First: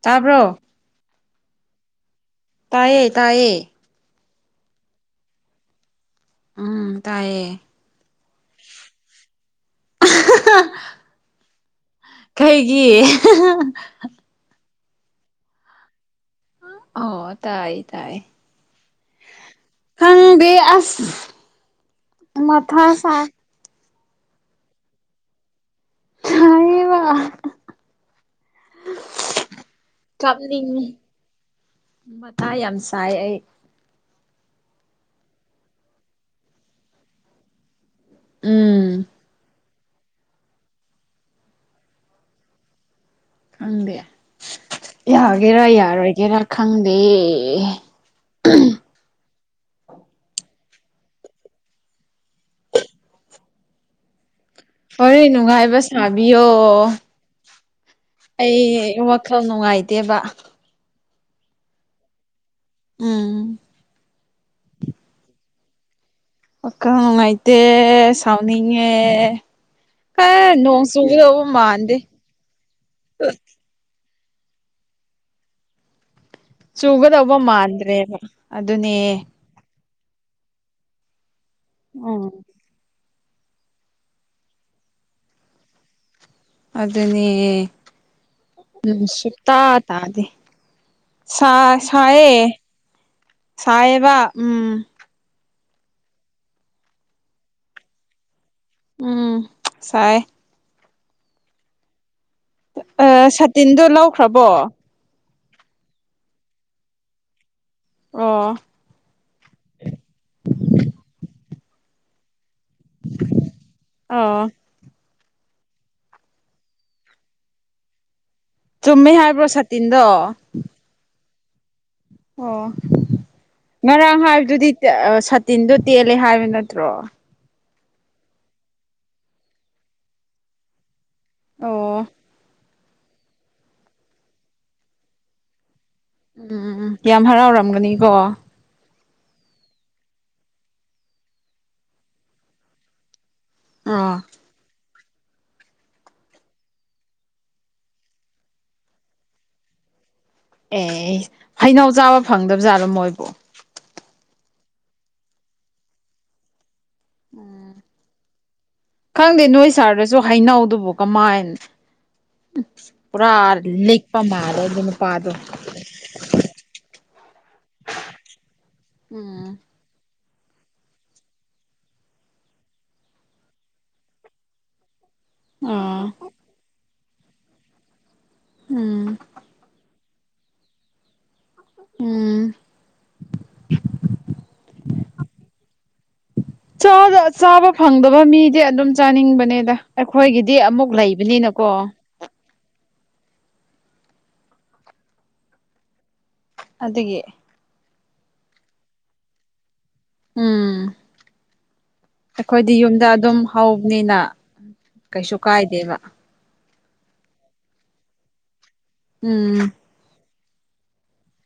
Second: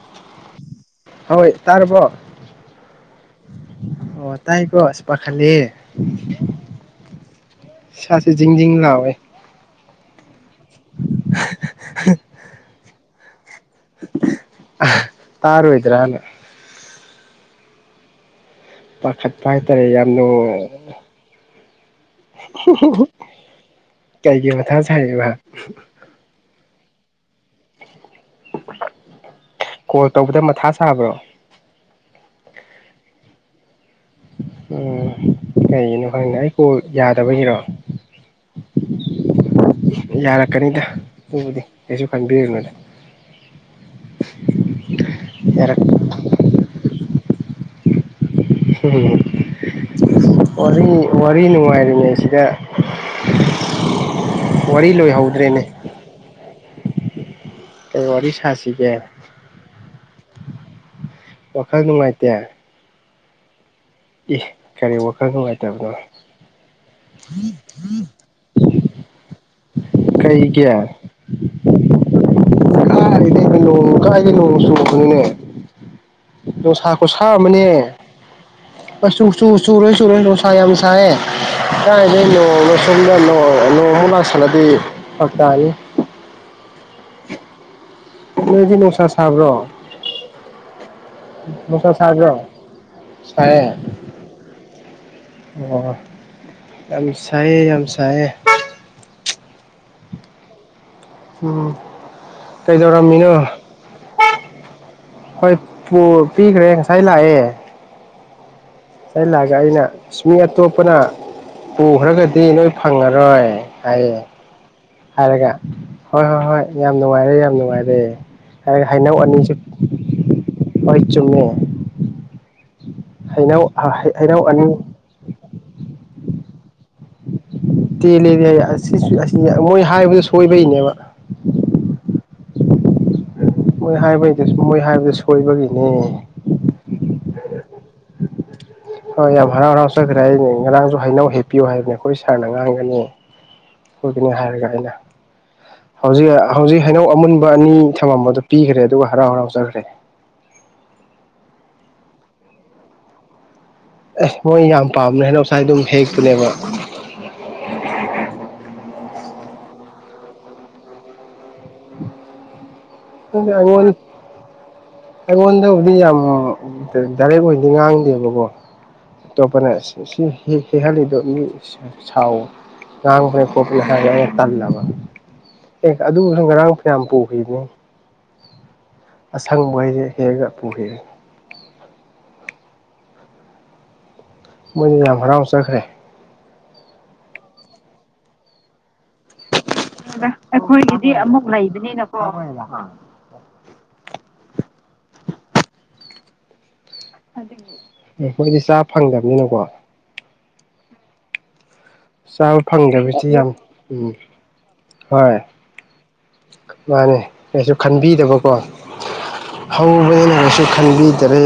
ꯇꯥꯕ꯭ꯔꯣ ꯍꯣꯏ ꯇꯔꯕꯣ ꯇꯥꯏꯌꯦ ꯇꯥꯏꯌꯦ ꯑꯣ ꯇꯥꯏꯀꯣ ꯄꯥꯈꯠꯂꯦ ꯎꯝ ꯇꯥꯏꯌꯦ ꯁꯥꯁꯦ ꯖꯤꯡꯖꯤꯡ ꯂꯥꯎꯋꯦ [inaudible] ꯀꯩꯒꯤ ꯇꯥꯔꯣꯏꯗ꯭ꯔꯥꯅ ꯑꯣ ꯇꯥꯏ ꯇꯥꯏ ꯄꯥꯈꯠꯄ ꯍꯥꯏꯇꯥꯔꯦ ꯌꯥꯝꯅ ꯈꯪꯗꯦ ꯑꯁ ꯃꯊꯥ ꯁꯥꯢ ꯀꯩꯒꯤ ꯃꯊꯥ ꯁꯥꯔꯤꯕ ꯁꯥꯢꯔꯤꯕ ꯀꯣꯜ ꯇꯧꯕꯗ ꯃꯊꯥ ꯀꯥꯞꯅꯤꯡꯉꯤ ꯁꯥꯕ꯭ꯔꯣ ꯃꯇꯥ ꯌꯥꯝ ꯁꯥꯏ ꯑꯩ ꯎꯝ ꯀꯔꯤꯒꯤꯅꯣ ꯈꯪꯗ ꯑꯩ ꯀꯣ ꯌꯥꯗꯕꯒꯤꯔꯣ ꯎꯝ ꯌꯥꯔꯛꯀꯅꯤꯗ ꯑꯗꯨꯕꯨꯗꯤ ꯀꯩꯁꯨ ꯈꯟꯕꯤꯔꯨꯅꯨꯗ ꯈꯪꯗꯦ ꯌꯥꯒꯦꯔ ꯌꯥꯔꯛ ꯌꯥꯔꯣꯢ ꯒꯦꯔꯥ ꯈꯪꯗꯦ ꯎ ꯋꯥꯔꯤ ꯋꯥꯔꯤ ꯅꯨꯡꯉꯥꯏꯔꯤꯉꯩꯁꯤꯗ ꯋꯥꯔꯤ ꯍꯣꯔꯦꯟ ꯂꯣꯏꯍꯧꯗ꯭ꯔꯦꯅꯦ ꯅꯨꯡꯉꯥꯏꯕ ꯁꯥꯕꯤꯌꯣ ꯀꯩ ꯋꯥꯔꯤ ꯑꯩ ꯁꯥꯁꯤꯒꯦ ꯈ ꯅꯨꯡꯉꯥꯏꯇꯦꯕ ꯋꯥꯈꯜ ꯅꯨꯡꯉꯥꯏꯇꯦ ꯎꯝ ꯏ ꯀꯔꯤ ꯋꯥꯈꯜ ꯅꯨꯡꯉꯥꯏꯇꯕꯅꯣ ꯋꯥꯈꯜ ꯅꯨꯡꯉꯥꯢꯑꯦ ꯁꯥꯎꯅꯤꯡꯉꯦ ꯀ ꯀꯩꯒꯤ ꯅꯣꯡ ꯆꯨꯒꯕ ꯃꯥꯟꯗꯦ ꯀꯔꯤꯅꯦ ꯅꯣꯡ ꯀꯥꯏꯗꯦ ꯅꯣꯡ ꯁꯨꯔꯛꯄꯅꯤꯅꯦ [inaudible] ꯅꯨꯡꯁꯥ ꯈꯨꯁꯥ ꯆꯨꯒꯗꯧꯕ ꯑꯃꯅꯤ ꯃꯥꯟꯗ꯭ꯔꯦꯕ ꯑꯗꯨꯅꯦ ꯆ ꯆꯨꯔ ꯆꯨꯔꯣꯏ ꯎꯝ ꯀꯥꯢꯗꯩ ꯅꯣꯡꯅꯣ ꯁꯣꯝꯗ ꯅꯣꯡꯃꯨꯛ ꯂꯥꯛꯁꯜꯂꯗꯤ ꯐꯔꯛ ꯇꯥꯅꯤ ꯑꯗꯨꯅꯦ ꯅꯣꯏꯗꯤ ꯎꯝ ꯅꯨꯡꯁꯥ ꯁꯥꯕ꯭ꯔꯣ ꯁꯨꯇꯥ ꯇꯥꯗꯦ ꯁꯥ ꯅꯨꯡꯁꯥ ꯁꯥꯕ꯭ꯔꯣ ꯁꯌꯦ ꯁꯥꯏꯌꯦ ꯁꯥꯌꯦꯕ ꯎꯝ ꯑꯣ ꯌꯥꯝ ꯁꯥꯏꯌꯦ ꯌꯥꯝ ꯁꯥꯏꯌꯦ ꯎꯝ ꯁꯥꯢ ꯎꯝ ꯑ ꯀꯩꯗꯧꯔꯝꯃꯤꯅꯣ ꯁꯥꯇꯤꯟꯗꯣ ꯂꯧꯈ꯭ꯔꯕꯣ ꯍꯣꯏ ꯄꯤꯈ꯭ꯔꯦ ꯉꯁꯥꯏ ꯂꯥꯛꯑꯦ ꯑꯣ ꯑꯩꯂꯥꯛꯑꯒ ꯑꯩꯅ ꯃꯤ ꯑꯇꯣꯞꯄꯅ ꯄꯨꯈ꯭ꯔꯒꯗꯤ ꯅꯣꯏ ꯐꯪꯉꯔꯣꯏ ꯍꯥꯏꯌꯦ ꯑꯣ ꯍꯥꯏꯔꯒ ꯍꯣꯏ ꯍꯣꯏ ꯍꯣꯏ ꯌꯥꯝ ꯅꯨꯡꯉꯥꯏꯔꯦ ꯌꯥꯝ ꯅꯨꯡꯉꯥꯏꯔꯦ ꯍꯥꯏ ꯆꯨꯝꯃꯦ ꯍꯥꯏꯩꯅꯧ ꯍꯥꯏꯕ꯭ꯔꯣ ꯑꯅꯤꯁꯨ ꯁꯥꯇꯤꯟꯗꯣ ꯍꯣꯏ ꯆꯨꯝꯃꯦ ꯑꯣ ꯍꯩꯅꯧ ꯉꯔꯥꯡ ꯍꯩꯅꯧ ꯑꯅꯤ ꯍꯥꯏꯕꯗꯨꯗꯤ ꯁꯇꯤꯟꯗꯣ ꯇꯦꯜꯂꯦ ꯍꯥꯏꯕ ꯅꯠꯇ꯭ꯔꯣ ꯇꯦꯜꯂꯤꯗꯤ ꯑꯁꯤꯁꯨ ꯑꯁꯤ ꯃꯣꯏ ꯍꯥꯏꯕꯗꯨ ꯁꯣꯏꯕꯩꯅꯦꯕ ꯑꯣ ꯃꯣꯏ ꯍꯥꯏꯕꯩꯗ ꯃꯣꯏ ꯍꯥꯏꯕꯗꯤ ꯁꯣꯏꯕꯒꯤꯅꯦ ꯎꯝ ꯌꯥꯝ ꯍꯔꯥꯎꯔꯝꯒꯅꯤꯀꯣ ꯍꯣꯏ ꯌꯥꯝ ꯍꯔꯥꯎ ꯍꯔꯥꯎꯖꯈ꯭ꯔꯦ ꯑꯩꯩꯅ ꯉꯔꯥꯡꯁꯨ ꯍꯩꯅꯧ ꯍꯦꯄꯤꯌꯨ ꯍꯥꯏꯕꯅꯦ ꯑꯩꯈꯣꯏ ꯁꯥꯔꯅ ꯉꯥꯡꯒꯅꯤ ꯑꯣ ꯑꯩꯈꯣꯏꯒꯤꯅꯤ ꯍꯥꯏꯔꯒ ꯑꯩꯅ ꯍꯧꯖꯤꯛ ꯍꯧꯖꯤꯛ ꯍꯩꯅꯧ ꯑꯃꯨꯟꯕ ꯑꯅꯤ ꯊꯝꯃꯝꯕꯗꯣ ꯄꯤꯈ꯭ꯔꯦ ꯑꯗꯨꯒ ꯍꯔꯥꯎ ꯍꯔꯥꯎ ꯖꯠꯈ꯭ꯔꯦ ꯑꯦ ꯍꯩꯅꯎ ꯆꯥꯕ ꯐꯪꯗꯕꯖꯥꯠꯂꯣ ꯃꯣꯏꯕꯨ ꯑꯦ ꯃꯣꯏ ꯌꯥꯝ ꯄꯥꯝꯅ ꯍꯩꯅ ꯉꯁꯥꯏ ꯑꯗꯨꯝ ꯍꯦꯛꯄꯅꯦꯕ ꯎꯝ ꯈꯪꯗꯦ ꯅꯣꯏ ꯁꯥꯔꯗꯁꯨ ꯍꯩꯅꯧꯗꯨꯕꯨ ꯀꯃꯥꯏꯅ ꯇꯔ ꯑꯩꯉꯣꯟ ꯂꯤꯄ ꯃꯥꯜꯂꯦ ꯑꯗꯨꯝ ꯅꯨꯄꯥ ꯑꯩꯉꯣꯟꯗꯕꯨꯗꯤ ꯌꯥꯝ ꯗꯥꯏꯔꯦꯛ ꯑꯣꯏꯗꯤ ꯉꯥꯡꯗꯦꯕꯀꯣ ꯎꯝ ꯑꯇꯣꯞꯄꯅ ꯁꯤ ꯍꯦꯛꯍꯜꯂꯤꯗꯕ ꯃꯤ ꯉꯈ ꯀꯣꯄꯤ ꯍꯥꯏ ꯇꯜꯂꯕ ꯑꯦ ꯑꯥ ꯑꯗꯨꯕꯨꯁꯨ ꯉꯔꯥꯡ ꯐꯌꯥꯝ ꯄꯨꯈꯤꯕꯅꯤ ꯎꯝ ꯑꯁꯪꯕꯍꯩꯁꯦ ꯍꯦꯛꯑꯒ ꯄꯨꯈꯤꯑꯦ ꯎꯝ ꯃꯣꯏꯅ ꯌꯥꯝ ꯍꯔꯥꯎ ꯆꯠꯈ꯭ꯔꯦ ꯆꯥꯕ ꯐꯪꯗꯕ ꯃꯤꯗꯤ ꯑꯗꯨꯝ ꯆꯥꯅꯤꯡꯕꯅꯦꯗ ꯑꯩꯈꯣꯏꯒꯤꯗꯤ ꯑꯃꯨꯛ ꯑꯩꯈꯣꯏꯒꯤꯗꯤ ꯑꯃꯨꯛ ꯂꯩꯕꯅꯤꯅꯀꯣ [inaudible] ꯑꯗꯨꯒꯤ ꯑꯩꯈꯣꯏꯗꯤ ꯆꯥ ꯐꯪꯗꯕꯅꯤꯅꯀꯣ ꯎꯝ ꯆꯥꯕ ꯑꯩꯈꯣꯏꯗꯤ ꯌꯨꯝꯗ ꯐꯪꯗꯕꯁꯤ ꯑꯗꯨꯝ ꯌꯥꯝ ꯎꯝ ꯍꯧꯕꯅꯤꯅ ꯀꯩꯁꯨ ꯍꯣꯏ ꯀꯥꯏꯗꯦꯕ ꯃꯥꯅꯦ ꯀꯩꯁꯨ ꯈꯟꯕꯤꯗꯕꯀꯣ ꯎꯝ ꯍꯧꯕꯦꯅ ꯀꯩꯁꯨ ꯈꯟꯕꯤꯗꯔꯦ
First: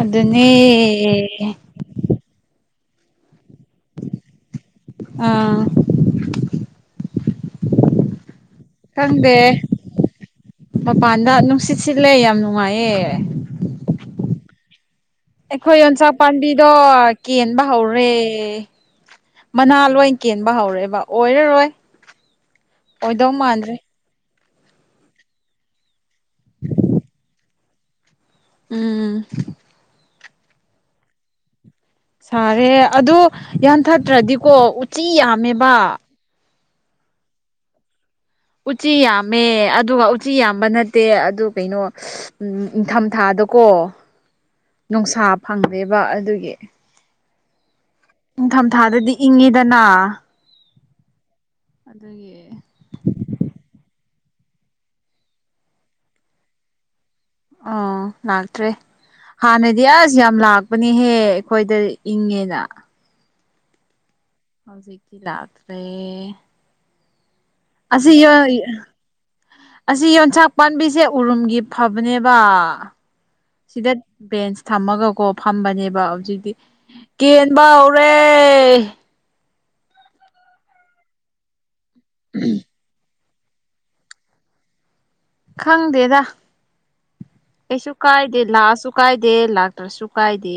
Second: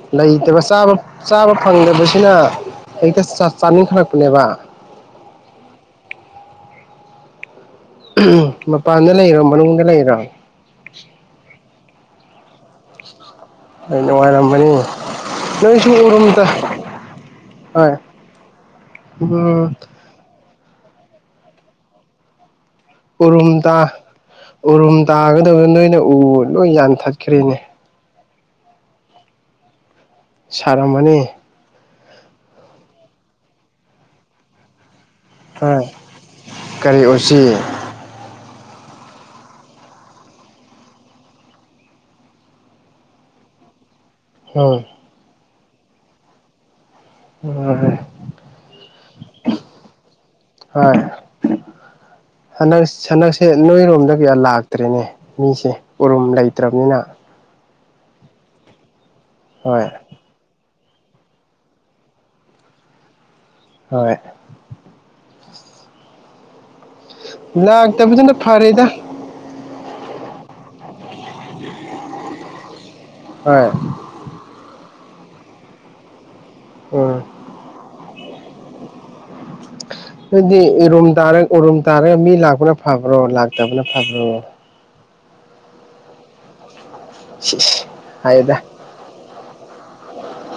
ꯑꯗꯨꯅꯦ ꯂꯩꯇꯕ ꯆꯥꯕ ꯐꯪꯗꯕꯁꯤꯅ ꯍꯛꯇ ꯆꯥꯅꯤꯡꯈꯠꯂꯛꯄꯅꯦꯕ ꯑꯥ ꯎꯝ ꯈꯪꯗꯦ ꯃꯄꯥꯟꯗ ꯅꯨꯡꯁꯤꯠ ꯁꯤꯠꯂꯦ ꯌꯥꯝ ꯅꯨꯡꯉꯥꯏꯌꯦ ꯑ ꯅꯨꯡꯉꯥꯏꯔꯝꯕꯅꯤ ꯑꯩꯈꯣꯏ ꯅꯣꯏꯁꯨ ꯌꯣꯟꯆꯥꯛ ꯎꯔꯨꯝꯗ ꯄꯥꯝꯕꯤꯗꯣ ꯀꯦꯟꯕ ꯍꯣꯏ ꯍꯧꯔꯦ ꯎꯝ ꯃꯅꯥ ꯂꯣꯏ ꯀꯦꯟꯕ ꯍꯧꯔꯛꯑꯦꯕ ꯑꯣꯏꯔꯔꯣꯏ ꯑꯣꯏꯗꯧ ꯎꯔꯨꯝ ꯃꯥꯟꯗ꯭ꯔꯦ ꯇꯥ ꯎꯔꯨꯝ ꯇꯥꯒꯗꯕꯗ ꯅꯣꯏꯅ ꯎ ꯂꯣꯏ ꯌꯥꯟꯊꯠꯈ꯭ꯔꯦꯅꯦ ꯎꯝ ꯁꯔꯝꯃꯅꯤ ꯁꯥꯔꯦ ꯑꯗꯣ ꯌꯥꯟꯊꯠꯇ꯭ꯔꯗꯤꯀꯣ ꯎꯆꯤ ꯌꯥꯝ ꯍꯣꯏ ꯀꯔꯤ ꯎꯁꯤ ꯎꯆꯤ ꯌꯥꯝꯃꯦ ꯑꯗꯨꯒ ꯎꯆꯤ ꯌꯥꯝꯕ ꯅꯠꯇꯦ ꯑꯗꯨ ꯀꯩꯅꯣ ꯎꯝ ꯅꯤꯡꯊꯝ ꯊꯥꯗꯀꯣ ꯍꯝ ꯅꯨꯡꯁꯥ ꯐꯪꯗꯦꯕ ꯑꯗꯨꯒꯤ ꯍꯣꯢ ꯅꯤꯡꯊꯝ ꯊꯥꯗꯗꯤ ꯏꯪꯉꯤꯗꯅ ꯍꯣꯏ ꯑꯗꯨꯒꯤ ꯍꯟꯗꯛ ꯍꯟꯗꯛꯁꯦ ꯅꯣꯏꯔꯣꯝꯗ ꯀꯌꯥ ꯂꯥꯛꯇ꯭ꯔꯤꯅꯦ ꯃꯤꯁꯦ ꯎꯔꯨꯝ ꯂꯩꯇ꯭ꯔꯕꯅꯤꯅ ꯑꯣ ꯂꯥꯛꯇꯔꯤ ꯍꯥꯅꯗꯤ ꯍꯣꯏ ꯑꯁ ꯁꯤ ꯌꯥꯝ ꯂꯥꯛꯄꯅꯦꯍꯦ ꯑꯩꯈꯣꯏꯗ ꯏꯪꯉꯦꯅ ꯍꯣꯏ ꯍꯧꯖꯤꯛꯇꯤ ꯂꯛꯇ꯭ꯔꯦ ꯑꯁꯤꯁ ꯂꯥꯛꯇꯕꯗꯨꯅ ꯌꯣ ꯐꯔꯦꯗ ꯑꯁꯤ ꯌꯣꯟꯁꯥꯛ ꯄꯥꯝꯕꯤꯁꯦ ꯎꯔꯨꯝꯒꯤ ꯐꯕꯅꯦꯕ ꯍꯣꯏ ꯁꯤꯗ ꯕꯦꯟꯁ ꯊꯝꯃꯒꯀꯣ ꯐꯝꯕꯅꯦꯕ ꯍꯧꯖꯤꯛꯇꯤ ꯎꯝ ꯀꯦꯟꯕ ꯍꯧꯔꯦ ꯑꯗꯨꯗꯤ ꯎꯔꯨꯝ ꯇꯔ ꯎꯔꯨꯝ ꯇꯥꯔꯒ ꯃꯤ ꯂꯥꯛꯄꯅ ꯐꯕ꯭ꯔꯣ ꯂꯥꯛꯇꯕꯅ ꯐꯕ꯭ꯔꯣ ꯈꯪꯗꯦꯗ ꯁꯤꯁ ꯑꯩꯁꯨ ꯀꯥꯏꯗꯦ ꯍꯥꯏꯗ ꯂꯥꯛꯑꯁꯨ ꯀꯥꯏꯗꯦ ꯂꯥꯛꯇ꯭ꯔꯁꯨ ꯀꯥꯏꯗꯦ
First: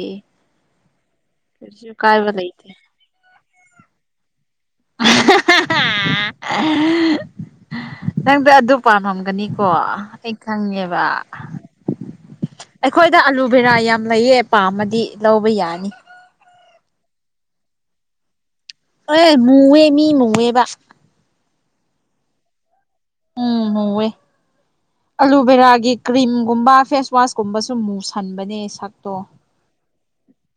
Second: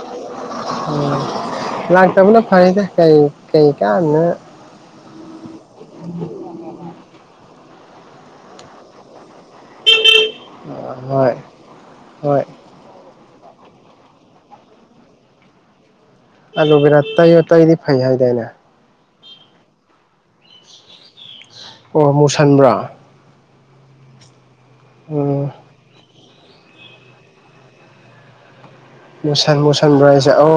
ꯎꯝ ꯀꯩꯁꯨ ꯀꯥꯏꯕ ꯂꯩꯗꯦ ꯀꯩ ꯀꯩ ꯌꯥꯝꯅ [inaudible] ꯅꯪꯗꯣ ꯑꯗꯨ ꯄꯥꯝꯂꯝꯝꯒꯅꯤꯀꯣ ꯈꯪꯉꯦꯕ ꯍꯣꯏ ꯍꯣꯏ ꯑꯩꯈꯣꯏꯗ ꯑꯂꯨꯚꯦꯔꯥ ꯌꯥꯝ ꯂꯩꯌꯦ ꯄꯥꯝꯃꯗꯤ ꯂꯧꯕ ꯌꯥꯅꯤ ꯑꯗꯨ ꯕꯤꯔꯥ ꯇꯩꯌꯣ ꯇꯩꯗꯤ ꯐꯩ ꯍꯥꯏꯗꯅꯦ ꯑꯦ ꯃꯑꯣꯋꯦꯃꯤ ꯃꯤ ꯃꯑꯣꯋꯦꯕ ꯑꯣ ꯃꯨꯁꯟꯕ꯭ꯔꯥ ꯎꯝ ꯍꯋꯦ ꯎꯝ ꯑꯂꯨꯕꯦꯔꯥꯒꯤ ꯀ꯭ꯔꯤꯝꯒꯨꯝꯕ ꯐꯦꯁꯋꯥꯁꯀꯨꯝꯕꯁꯨ ꯃꯨꯁꯟꯕꯅꯦ ꯁꯛ ꯃꯨꯁꯥꯟ ꯃꯨꯁꯟ ꯔꯥꯏꯁꯦ ꯑ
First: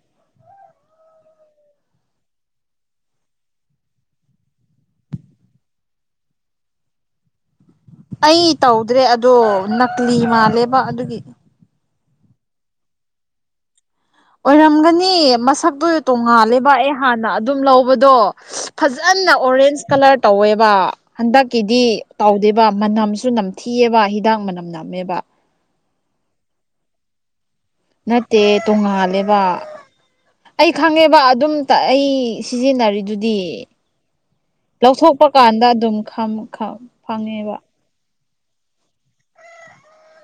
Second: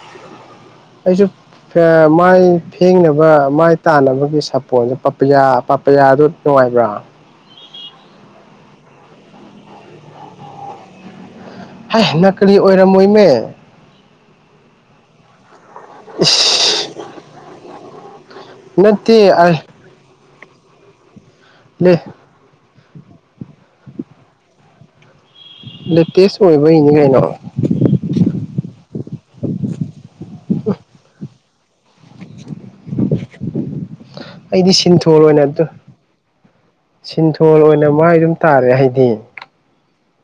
[unintelligible] ꯑꯩꯁꯨ ꯃꯥꯏ ꯐꯦꯡꯅꯕ ꯃꯥꯏ ꯇꯥꯟꯅꯕꯒꯤ ꯁꯥꯄꯣꯟꯁꯦ ꯄꯄꯌꯥ ꯄꯄꯌꯥꯗꯨ ꯅꯨꯡꯉꯥꯏꯕ꯭ꯔꯥ ꯑꯩ ꯇꯧꯗ꯭ꯔꯦ ꯑꯗꯣ ꯅꯛꯂꯤ ꯃꯥꯜꯂꯦꯕ ꯑꯗꯨꯒꯤ ꯍ ꯅꯅꯥꯀꯂꯤ ꯑꯣꯏꯔꯝꯃꯣꯏꯃꯦ ꯑꯣꯏꯔꯝꯒꯅꯤ ꯃꯁꯛꯇꯨ ꯇꯣꯡꯉꯥꯜꯂꯦꯕ ꯑꯦ ꯏꯁ ꯍꯥꯟꯅ ꯑꯗꯨꯝ ꯂꯧꯕꯗꯣ ꯅꯠꯇꯦ ꯐꯖꯅ ꯑꯣꯔꯦꯟꯁ ꯀꯂꯔ ꯇꯧꯋꯦꯕ ꯍꯟꯗꯛꯀꯤꯗꯤꯥ ꯑꯗꯨꯕ ꯃꯅꯝꯁꯨ ꯅꯝꯊꯤꯑꯕ ꯍꯤꯗꯥꯛ ꯃꯅꯝ ꯅꯝꯃꯦꯕ ꯂꯦꯇꯦꯁ ꯑꫭꯏꯕꯒꯤꯅꯤ ꯀꯩꯅꫭ ꯅꯠꯇꯦ ꯇꯣꯡꯉꯥꯜꯂꯦꯕ ꯑꯩ ꯈꯪꯉꯦꯕ ꯑꯗꯨꯝ ꯑꯩ ꯁꯤꯖꯤꯟꯅꯔꯤꯗꯨꯗꯤ ꯑꯩꯗꯤ ꯁꯤꯟꯊꯣ ꯂꯧꯊꯣꯛꯄ ꯑꯣꯏꯅ ꯑꯗꯨ ꯀꯥꯟꯗ ꯑꯗꯨꯝ ꯁꯤꯟꯊꯣ ꯐꯪꯉꯦꯕ ꯑꯣꯏꯅ ꯃꯥꯥꯏ ꯑꯗꯨꯝ ꯇꯥꯔꯦ ꯍꯥꯏꯗꯤ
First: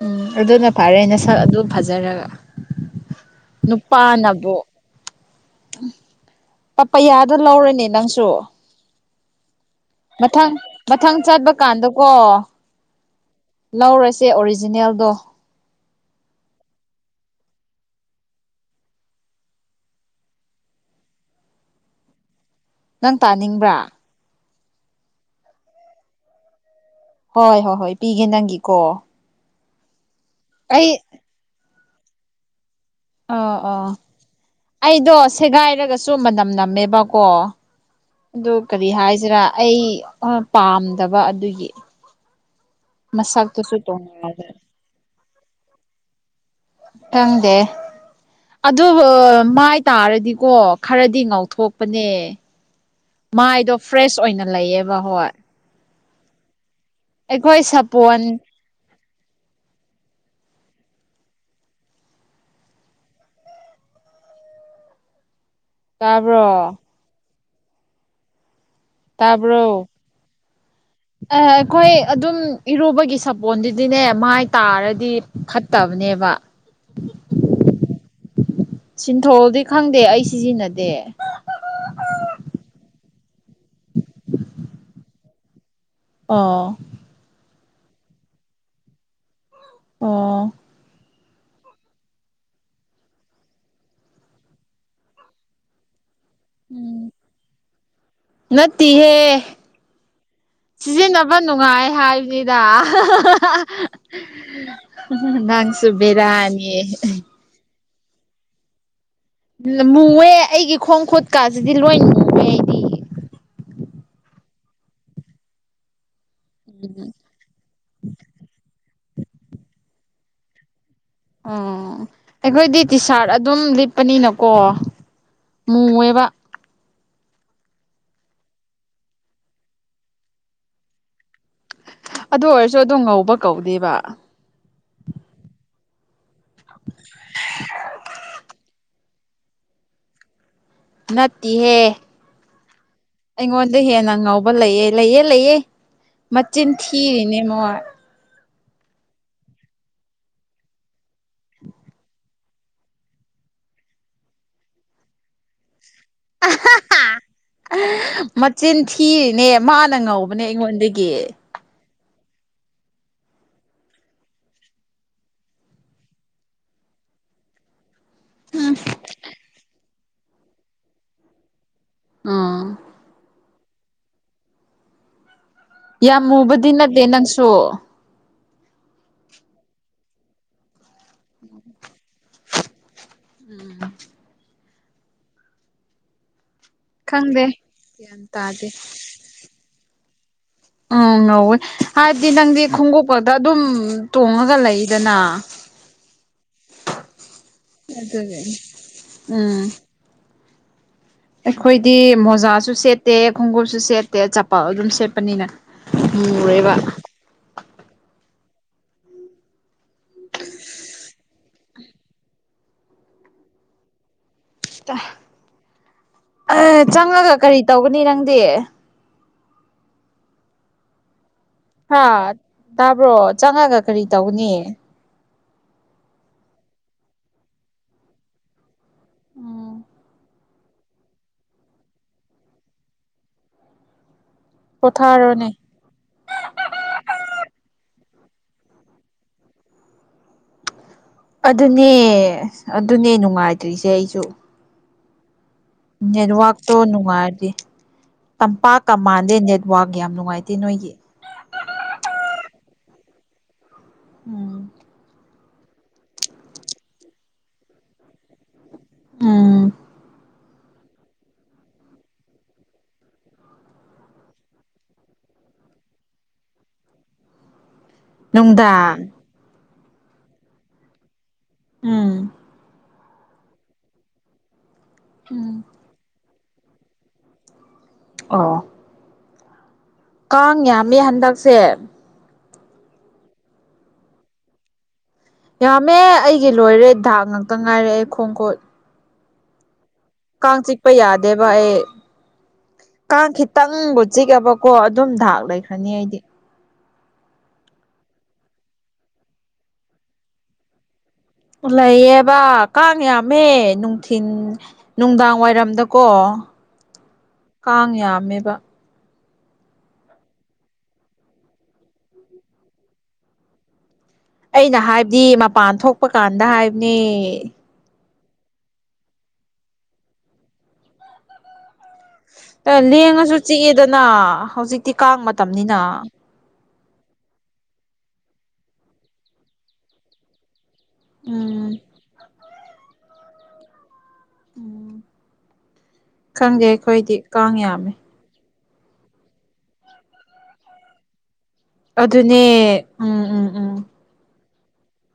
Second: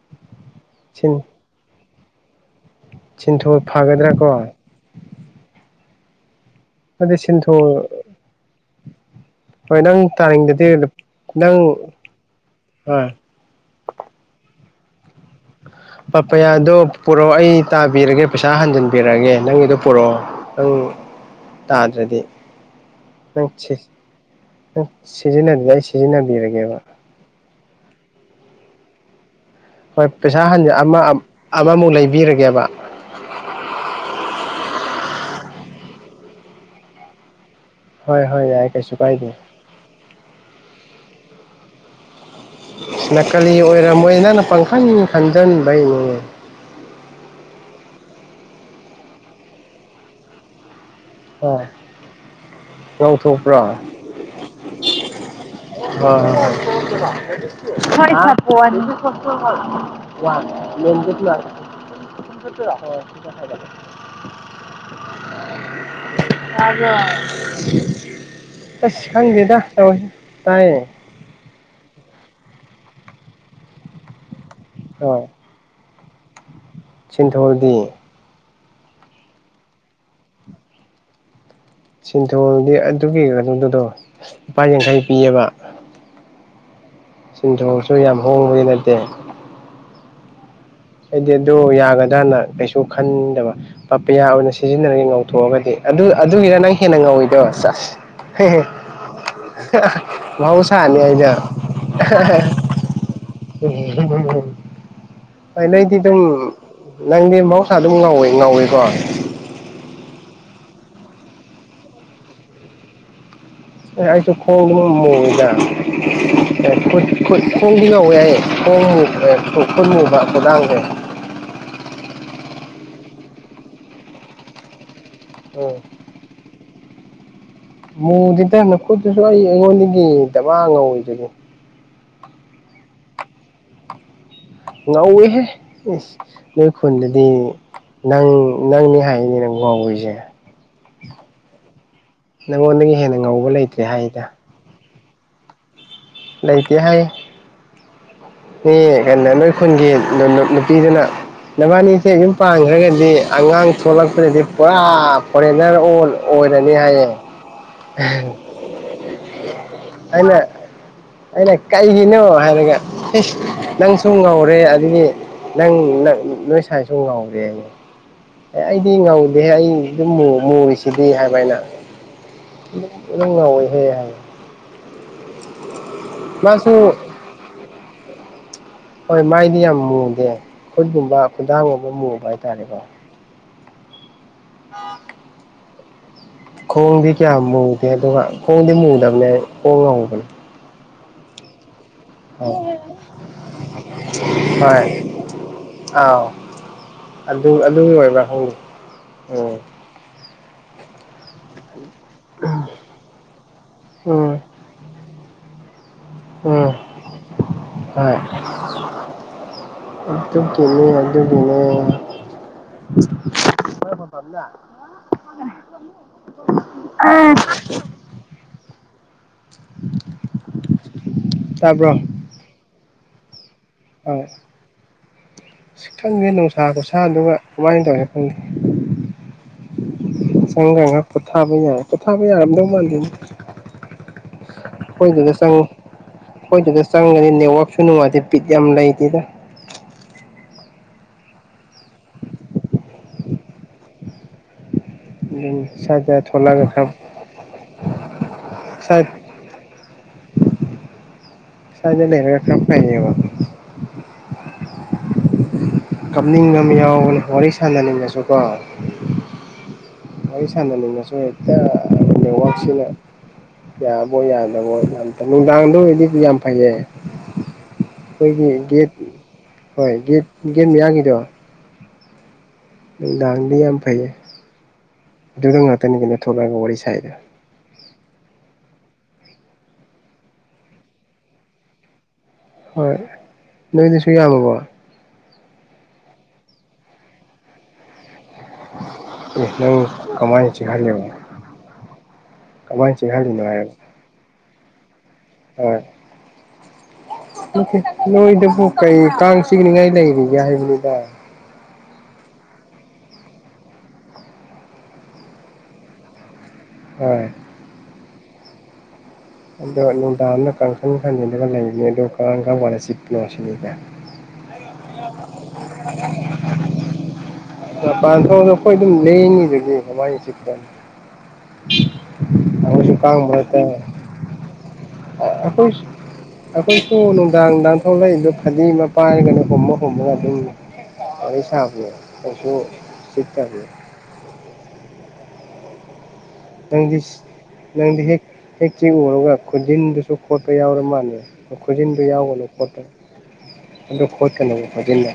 ꯎꯝ ꯑꯗꯨꯅ ꯐꯔꯦ ꯅ ꯁꯛ ꯑꯗꯨꯝ ꯐꯖꯔꯒ ꯁꯤꯟꯊꯣꯜ ꯐꯒꯗ꯭ꯔꯥꯀꯣ ꯅꯨꯄꯥꯅꯕꯨꯣ ꯑꯗꯨ ꯄꯄꯌꯥꯗ ꯁꯤꯟꯊꯣꯜ ꯂꯧꯔꯅꯤ ꯅꯪꯁꯨ ꯍꯣꯏ ꯅꯪ ꯃꯊꯪ ꯇꯥꯅꯤꯡꯗꯗꯤ ꯃꯊꯪ ꯆꯠꯄ ꯅꯪ ꯀꯥꯟꯗꯀꯣ ꯍꯣꯏ ꯂꯧꯔꯁꯦ ꯑꯣꯔꯤꯖꯤꯅꯦꯜꯗꯣ ꯄ ꯄꯌꯥꯗꯣ ꯄꯨꯔꯛꯑꯣ ꯑꯩ ꯇꯥꯕꯤꯔꯒꯦ ꯄꯩꯁꯥ ꯍꯟꯖꯤꯟꯕꯤꯔꯛꯑꯒꯦ ꯅꯪꯒꯤꯗꯣ ꯄꯨꯔꯛꯑꯣ ꯅꯪ ꯇꯥꯗ꯭ꯔꯗꯤ ꯅꯪ ꯇꯥꯅꯤꯡꯕ꯭ꯔꯥ ꯁꯤꯖꯤꯟꯅ ꯑꯩ ꯁꯤꯖꯤꯟꯅꯕꯤꯔꯒꯦꯕ ꯍꯣꯏ ꯍꯣꯏ ꯍꯣꯏ ꯄꯤꯒꯦ ꯅꯪꯒꯤꯀꯣ ꯍꯣꯏ ꯄꯩꯁꯥ ꯍꯟꯁꯦ ꯑꯩ ꯑꯃ ꯑꯃꯃꯨꯛ ꯂꯩꯕꯤꯔꯒꯦꯕ ꯑꯣ ꯑꯣ ꯑꯩꯗꯣ ꯁꯦꯒꯥꯏꯔꯒꯁꯨ ꯃꯅꯝ ꯅꯝꯃꯦꯕꯀꯣ ꯍꯣꯏ ꯍꯣꯏ ꯑꯗꯨ ꯌꯥꯏ ꯀꯔꯤ ꯀꯩꯁꯨ ꯀꯥꯏꯗꯦ ꯍꯥꯏꯁꯤꯔꯥ ꯑꯩ ꯄꯥꯝꯗꯕ ꯑꯗꯨꯒꯤ ꯅꯥꯀꯂꯤ ꯃꯁꯛꯇꯨꯁꯨ ꯑꯣꯏꯔꯝꯃꯣꯏ ꯅꯪꯅ ꯇꯣꯡꯉꯥꯜꯂꯦ ꯄꯥꯡꯈꯟ ꯈꯟꯖꯤꯟꯕꯩꯅꯦ ꯈꯪꯗꯦ ꯑꯗꯨ ꯃꯥꯏ ꯇꯥꯔꯗꯤꯀꯣ ꯈꯔꯗꯤ ꯍꯣꯏ ꯉꯥꯎꯊꯣꯛꯄꯅꯦ ꯉꯧꯊꯣꯛꯄ꯭ꯔꯣ ꯃꯥꯏꯗꯣ ꯐ꯭ꯔꯦꯁ ꯑꯣꯏꯅ ꯂꯩꯌꯦꯕ ꯍꯣꯏ ꯍ ꯑꯩꯈꯣꯏ ꯍꯣꯏ ꯁꯥꯄꯣꯟ ꯊꯄꯅꯤ [inaudible] [inaudible] ꯇꯥꯕ꯭ꯔꯣ ꯆ ꯑꯁ ꯈꯥꯟꯒꯦꯗ ꯇꯥꯕ꯭ꯔꯣ ꯌꯥꯎ ꯇꯏꯌꯦ [inaudible] ꯑꯩꯈꯣꯏ ꯑꯗꯨꯝ ꯏꯔꯨꯕꯒꯤ ꯁꯥꯄꯣꯟꯗꯨꯗꯤꯅꯦ ꯃꯥꯏ ꯇꯥꯔꯗꯤ ꯐꯠꯇꯕꯅꯦꯕ ꯁꯤꯟꯊꫭꯜꯗꯤ ꯁꯤꯟꯊꯣꯜꯗꯤ ꯈꯪꯗꯦ ꯑꯩ ꯁꯤꯖꯤꯟꯅꯗꯦ ꯁꯤꯟꯊꯣꯜꯗꯤ ꯑꯗꯨꯒꯤ ꯀꯩꯅꯣꯗꯨꯗꯣ ꯂꯨꯄꯥ ꯌꯥꯡꯈꯩ ꯄꯤꯌꯦꯕ ꯑꯣ ꯁꯤꯟꯊꯣꯜꯁꯨ ꯌꯥꯝ ꯍꯣꯡꯕꯗꯤ ꯅꯠꯇꯦ ꯑꯣ ꯑꯩꯗꯤ ꯑꯗꯨ ꯌꯥꯒꯗ꯭ꯔꯥꯅ ꯀꯩꯁꯨ ꯈꯟꯗꯕ ꯄꯄꯌꯥ ꯑꯣꯏꯅ ꯁꯤꯖꯤꯟꯅꯔꯒꯦ ꯉꯧꯊꯣꯛꯑꯒꯗꯤ ꯑꯗꯨ ꯑꯗꯨꯒꯤꯅ ꯅꯪ ꯍꯦꯟꯅ ꯎꯝ ꯉꯧꯋꯤꯗꯣ ꯅꯠꯇꯦꯍꯦ ꯃꯍꯧ ꯁꯅꯤ ꯍꯥꯏ ꯏꯗ ꯁꯤꯖꯤꯟꯅꯕ [inaudible] ꯅꯨꯡꯉꯥꯏ ꯍꯥꯏꯕꯅꯤꯗ ꯍꯣꯢ ꯅꯪꯁꯨ ꯅꯪꯗꯤ ꯕꯦꯔꯥꯅꯤ ꯑꯗꯨꯝ ꯃꯍꯧꯁꯥ ꯑꯗꯨꯝ ꯉꯥꯎꯋꯦ ꯉꯥꯎꯋꯦꯀꯣ ꯃꯨꯑꯦ ꯑꯩꯒꯤ ꯈꯣꯡ ꯈꯨꯠꯀꯥꯁꯤꯗꯤ ꯂꯣꯏ ꯃꯨꯋꯦ ꯑꯩꯗꯤ ꯑꯩꯁꯨ ꯈꯣꯡ ꯃꯨꯑꯦꯏꯗ ꯈꯨꯠ ꯈꫭꯡꯗꯤ ꯉꯥꯎꯑꯦ ꯑꯩ ꯈꫭꯡ ꯈꯨꯠ ꯃꯨꯕ ꯈꯨꯗꯥꯡꯁꯦ ꯑꯣ ꯑꯩꯈꯣꯏꯗꯤ ꯇꯤ ꯁꯥꯔꯠ ꯑꯗꯨꯝ ꯂꯤꯞꯄꯅꯤꯅꯀꯣ ꯎꯝ ꯃꯨ ꯑꯦꯕ ꯃꯨꯗꯤꯗ ꯅꯈꯨꯠꯇꯨꯁꯨ ꯑꯩ ꯑꯩꯉꯣꯟꯗꯒꯤ ꯗꯃꯥ ꯉꯧꯔꯤꯗꯨꯗꯤ ꯑꯗꯨ ꯑꯣꯏꯔꯁꯨ ꯑꯗꯨꯝ ꯉꯧꯕ ꯀꯧꯗꯦꯕ ꯉꯧꯋꯦꯍꯦ ꯏꯁ ꯅꯣꯏ ꯈꯨꯟꯗꯗꯤ ꯅꯪ ꯅꯪꯅꯤ ꯍꯥꯏꯅꯤ ꯅꯪ ꯋꯥꯏꯁꯦ ꯅꯠꯇꯤꯍꯦ ꯅꯉꯣꯟꯗꯒꯤ ꯍꯦꯟꯅ ꯉꯧꯕ ꯂꯩꯇ꯭ꯔꯦ ꯍꯥꯏꯗ ꯂꯩꯌꯦꯦ ꯂꯩꯑꯦ ꯂꯩꯌꯦꯦ ꯃꯆꯤꯟ ꯊꯤꯔꯤꯅꯦ ꯃꯣꯢ ꯏ ꯀꯩꯅꯣ ꯅꯣꯏ ꯈꯨꯟꯒꯤ ꯅꯨꯄꯤꯗꯨꯅ ꯅꯕꯥꯅꯤꯁꯦ ꯌꯨꯝ ꯄꯥꯡꯈ꯭ꯔꯒꯗꯤ ꯑꯉꯥꯡ ꯊꯣꯛꯂꯛꯄꯗꯗꯤ ꯄꯨꯔꯥ ꯐꯣꯔꯦꯟꯅꯔ ꯑꯣꯜ ꯑꯣꯏꯔꯅꯤ ꯍꯥꯏꯌꯦ ꯃꯆꯤꯟ ꯊꯤꯔꯤꯅꯦ ꯃꯥꯅ ꯉꯧꯕꯅꯦ ꯑꯩꯅ ꯑꯩꯉꯣꯟꯗꯒꯤ ꯑꯩꯅ ꯀꯩꯒꯤꯅꯣ ꯍꯥꯏꯔꯒ ꯅꯪꯁꯨꯨꯝ ꯉꯧꯔꯦ ꯑꯗꯨꯗꯤ ꯅꯪ ꯅꯣꯏ ꯁꯥꯏꯁꯨ ꯉꯥꯎꯗꯦꯅꯦ ꯑꯦ ꯎꯝ ꯑꯩꯗꯤ ꯉꯧꯗꯦꯍꯦ ꯑꯩ ꯑꯗꯨꯝ ꯃꯨꯔꯤꯁꯤꯗꯤ ꯍꯥꯏꯕ ꯑꯩꯅ ꯑ ꯑꯗꯨꯝ ꯉꯧꯋꯤꯍꯦ ꯍꯥꯏ ꯌꯥꯝ ꯃꯨꯕꯗꯤ ꯃꯥꯁꯨ ꯅꯠꯇꯦ ꯅꯪꯁꯨ ꯍꯣꯏ ꯃꯥꯏꯗꯤ ꯌꯥꯝ ꯃꯨꯗꯦ ꯈꯨꯠꯒꯨꯝꯕ ꯈꯨꯟꯗꯥꯡꯒꯨꯝꯕ ꯃꯨꯕ ꯍꯥꯏꯇꯥꯔꯦꯀꯣ ꯎꯝ [inaudible] INAUDIBLE [inaudible] ꯈꯣꯡꯗꯤ ꯀꯌꯥꯝ ꯈꯪꯗꯦ ꯃꯨꯗꯦ ꯒ꯭ꯌꯥꯟ ꯑꯗꯨꯒ ꯇꯥꯗꯦ ꯈꯣꯡꯗꯤ ꯃꯨꯗꯕꯅꯦ ꯈꯣꯡ ꯉꯧꯕꯅꯦ ꯎꯝ ꯉꯣꯏ ꯍꯥꯏꯕꯗꯤ ꯅꯪꯗꯤ ꯈꯣꯡꯎꯞꯄꯗ ꯑꯗꯨꯝ ꯇꯣꯡꯉꯒ ꯍꯣꯏ ꯂꯩꯗꯅ ꯑꯥꯎ ꯑꯗꯨ ꯑꯗꯨꯝ ꯑꯣꯏꯕ ꯍꯧ ꯑꯗꯨꯒꯤꯅꯤ ꯑꯣ ꯎꯝ ꯑꯩꯈꯣꯏꯗꯤ ꯃꯣꯖꯥꯁꯨ ꯁꯦꯠꯇꯦ ꯈꯣꯡꯎꯞꯁꯨ ꯁꯦꯠꯇꯦ ꯎꯝ ꯆꯄꯜ ꯑꯗꯨꯝ ꯁꯦꯠꯄꯅꯤꯅ ꯎꯝ ꯃꯨꯔꯦꯕ ꯍꯣꯢ ꯑꯝ ꯍꯣꯢ ꯑꯗꯨꯒꯤꯅꯤ ꯔ [inaudible] ꯆꯪꯉꯒ ꯀꯔꯤ ꯇꯧꯒꯅꯤ ꯅꯪꯗꯤ [unintelligible] ꯇꯥꯕ꯭ꯔꯣ ꯍꯥ ꯇꯥꯕ꯭ꯔꯣ ꯆꯪꯉꯛꯒ ꯀꯔꯤ ꯇꯧꯅꯤ ꯁꯤꯤꯊꯪꯒꯤꯦ ꯅꯨꯡꯁꯥ ꯈꯨꯠꯁꯥꯗꯨ ꯀꯃꯥꯏꯅ ꯇꯧꯏꯦ ꯈꯪꯗꯦ ꯎꯝ ꯆꯪꯒꯒ ꯄꯣꯊꯥꯕ ꯌꯥꯏ ꯄꯣꯊꯥꯕ ꯌꯥꯔꯝꯗꯧ ꯃꯥꯜꯗꯦꯗ ꯑꯩꯈꯣꯏꯗꯨꯗ ꯄꯣꯊꯥꯔꯣꯅꯦ ꯆꯪ ꯑꯩꯈꯣꯏꯗꯨꯗ ꯆꯪꯒꯅꯤ ꯅꯦꯠꯋꯥꯛꯁꯨ ꯅꯨꯡꯉꯥꯏꯇꯦ ꯄꯤꯠ ꯌꯥꯝ ꯂꯩꯇꯦꯗ ꯑꯗꯨꯅꯦ ꯑꯗꯨꯅꯦ ꯅꯨꯡꯉꯥꯏꯇ꯭ꯔꯤꯁꯦ ꯑꯩꯁꯨ ꯎꯝ ꯅꯦꯠꯋꯥꯛꯇꯣ ꯅꯨꯡꯉꯥꯏꯔꯗꯦ ꯇꯝꯄꯥꯛ ꯀ ꯁ꯭ꯋꯥꯏ ꯃꯥꯟꯗꯦ ꯋꯥꯒ ꯌꯥꯝ ꯅꯨꯡꯉꯥꯏꯇꯦ ꯅꯣꯏꯒꯤ ꯁ ꯂꯩꯩꯅ ꯀ ꯐꯩꯅꯣ [inaudible] ꯎꯝ ꯀꯞꯅꯤꯡꯉ ꯌꯥꯎꯒꯅꯤ ꯋꯥꯔꯤ ꯁꯥꯟꯅꯅꯤꯡꯉꯁꯨ ꯀꯣ ꯎꯥ ꯋꯥꯔꯤ ꯁꯥꯟꯅꯅꯤꯡꯅꯁꯨ ꯍꯦꯛꯇ ꯅꯦꯠꯋꯥꯛꯁꯤꯅ ꯌꯥꯕꯣ ꯌꯥꯗꯕꯣ ꯌꯥꯝꯗ ꯅꯨꯡꯗꯥꯡꯗꯣ ꯑꯣꯏꯗꯤꯗꯤ ꯌꯥꯝ ꯐꯩꯌꯦ ꯑꯩꯈꯣꯏꯒꯤ ꯗꯦꯠ ꯅꯨꯡꯗꯥꯡ ꯍꯣꯏ ꯗꯦꯠ ꯗꯦꯠ ꯃꯌꯥꯒꯤꯗꯣ ꯎꯝ ꯅꯨꯡꯗꯥꯡꯗꯤ ꯌꯥꯝ ꯐꯩꯌꯦ ꯑꯗꯨꯗ ꯉꯥꯛꯇꯅꯤ ꯀꯩꯅ ꯊꯣꯛꯂꯛꯑꯒ ꯋꯥꯔꯤ ꯁꯥꯏꯗ ꯑꯣ ꯀꯥꯡ ꯌꯥꯝꯃꯤ ꯍꯟꯗꯛꯁꯦ ꯍꯣꯏ ꯅꯨꯃꯤꯗꯨꯁꯨ ꯌꯥꯝꯃꯕꯣ ꯌꯥꯝꯃꯦ ꯑꯩꯒꯤ ꯂꯣꯏꯔꯦ ꯗꯥꯛ ꯉꯥꯛꯇ ꯉꯥꯏꯔꯛꯑꯦ ꯈꯣꯡ ꯈꯨꯠ ꯈꯣꯡ ꯈꯨꯠ ꯀꯥꯡ ꯆꯤꯛꯄ ꯌꯥꯗꯦꯕ ꯑꯩ ꯀꯃꯥꯏꯅ ꯀꯥꯡ ꯆꯤꯛꯍꯜꯂꯤꯅꯣ ꯍꯥꯏꯔꯒ ꯈꯤꯇꯪꯕꯨ ꯆꯤꯛꯑꯕ ꯀꯣ ꯑꯗꯨꯝ ꯊꯥ ꯍꯣꯏ ꯅꯣꯏꯗꯕꯨ ꯀꯩ ꯀꯁꯤꯒꯅꯤꯉ ꯂꯩꯔꯤꯒ ꯍꯥꯏꯕꯅꯤꯗ ꯂꯩꯌꯦꯕ ꯀꯥꯡ ꯌꯥꯝꯃꯦ ꯅꯨꯡꯊꯤꯟ ꯅꯨꯡꯗꯥꯡ ꯋꯥꯏꯔꯝꯗꯀꯣ ꯍꯣꯏ ꯀꯥꯡ ꯌꯥꯝꯃꯦꯕ ꯑꯗꯣ ꯅꯨꯡꯗꯥꯡꯝꯅ ꯀꯥꯡꯈꯪ ꯈꯟꯅꯤꯂꯒ ꯂꯩꯕꯅꯦ ꯑꯗꯣ ꯀꯥꯡꯈ ꯋꯥ ꯆꯤꯅꯣ ꯁꯤꯅꯤꯗ ꯑꯩꯅ ꯍꯥꯏꯕꯗꯤ ꯃꯄꯥꯟ ꯊꯣꯛꯄ ꯀꯥꯟꯗ ꯍꯥꯏꯕꯅꯤ ꯄꯥꯟꯊꯣꯗ ꯑꯩꯈꯣꯏ ꯑꯗꯨꯝ ꯂꯩꯅꯤꯗꯨꯒ ꯃꯃꯥꯏ ꯆ ꯂꯦꯡꯉꯁꯨ ꯆꯤꯛꯑꯦꯗꯅ ꯍꯧꯖꯤꯛꯇꯤ ꯀꯥꯡ ꯑꯩꯈꯣꯏ ꯃꯇꯝꯅꯤꯅ ꯑꯩꯈꯣꯏꯁꯨ ꯅꯨꯡꯗꯥꯡ ꯅꯨꯡꯗꯥꯡ ꯊꯣꯛꯂꯛꯏꯗꯣ ꯐꯗꯤꯃ ꯄꯥꯏꯔꯒꯅ ꯍꯣꯃ ꯍꯣꯃꯒ ꯑꯗꯨꯝ ꯎꯝ ꯄꯔꯤꯁꯥꯕꯨꯁꯨ ꯆ [inaudible] ꯎꯝ ꯈꯪꯗꯦ ꯑꯩꯈꯣꯏꯗꯤ ꯀꯥꯡ ꯌꯥꯝꯃꯤ ꯍꯛꯇꯦꯛ ꯎꯔꯒ ꯈꯨꯖꯤꯟꯗꯨꯁꯨ ꯈꯣꯠꯄ ꯌꯥꯎꯔ ꯃꯥꯜꯂꯦ ꯈꯨꯖꯤꯟꯗꯨ ꯑꯗꯨꯅꯦ ꯌꯥꯎꯒꯅꯨ ꯈꯣꯠꯇꯣ ꯎꯝ ꯎꯝ ꯎꯝ ꯑꯗꯨ ꯈꯣꯠꯀꯅꯨꯕ ꯈꯨꯖꯤꯟꯅ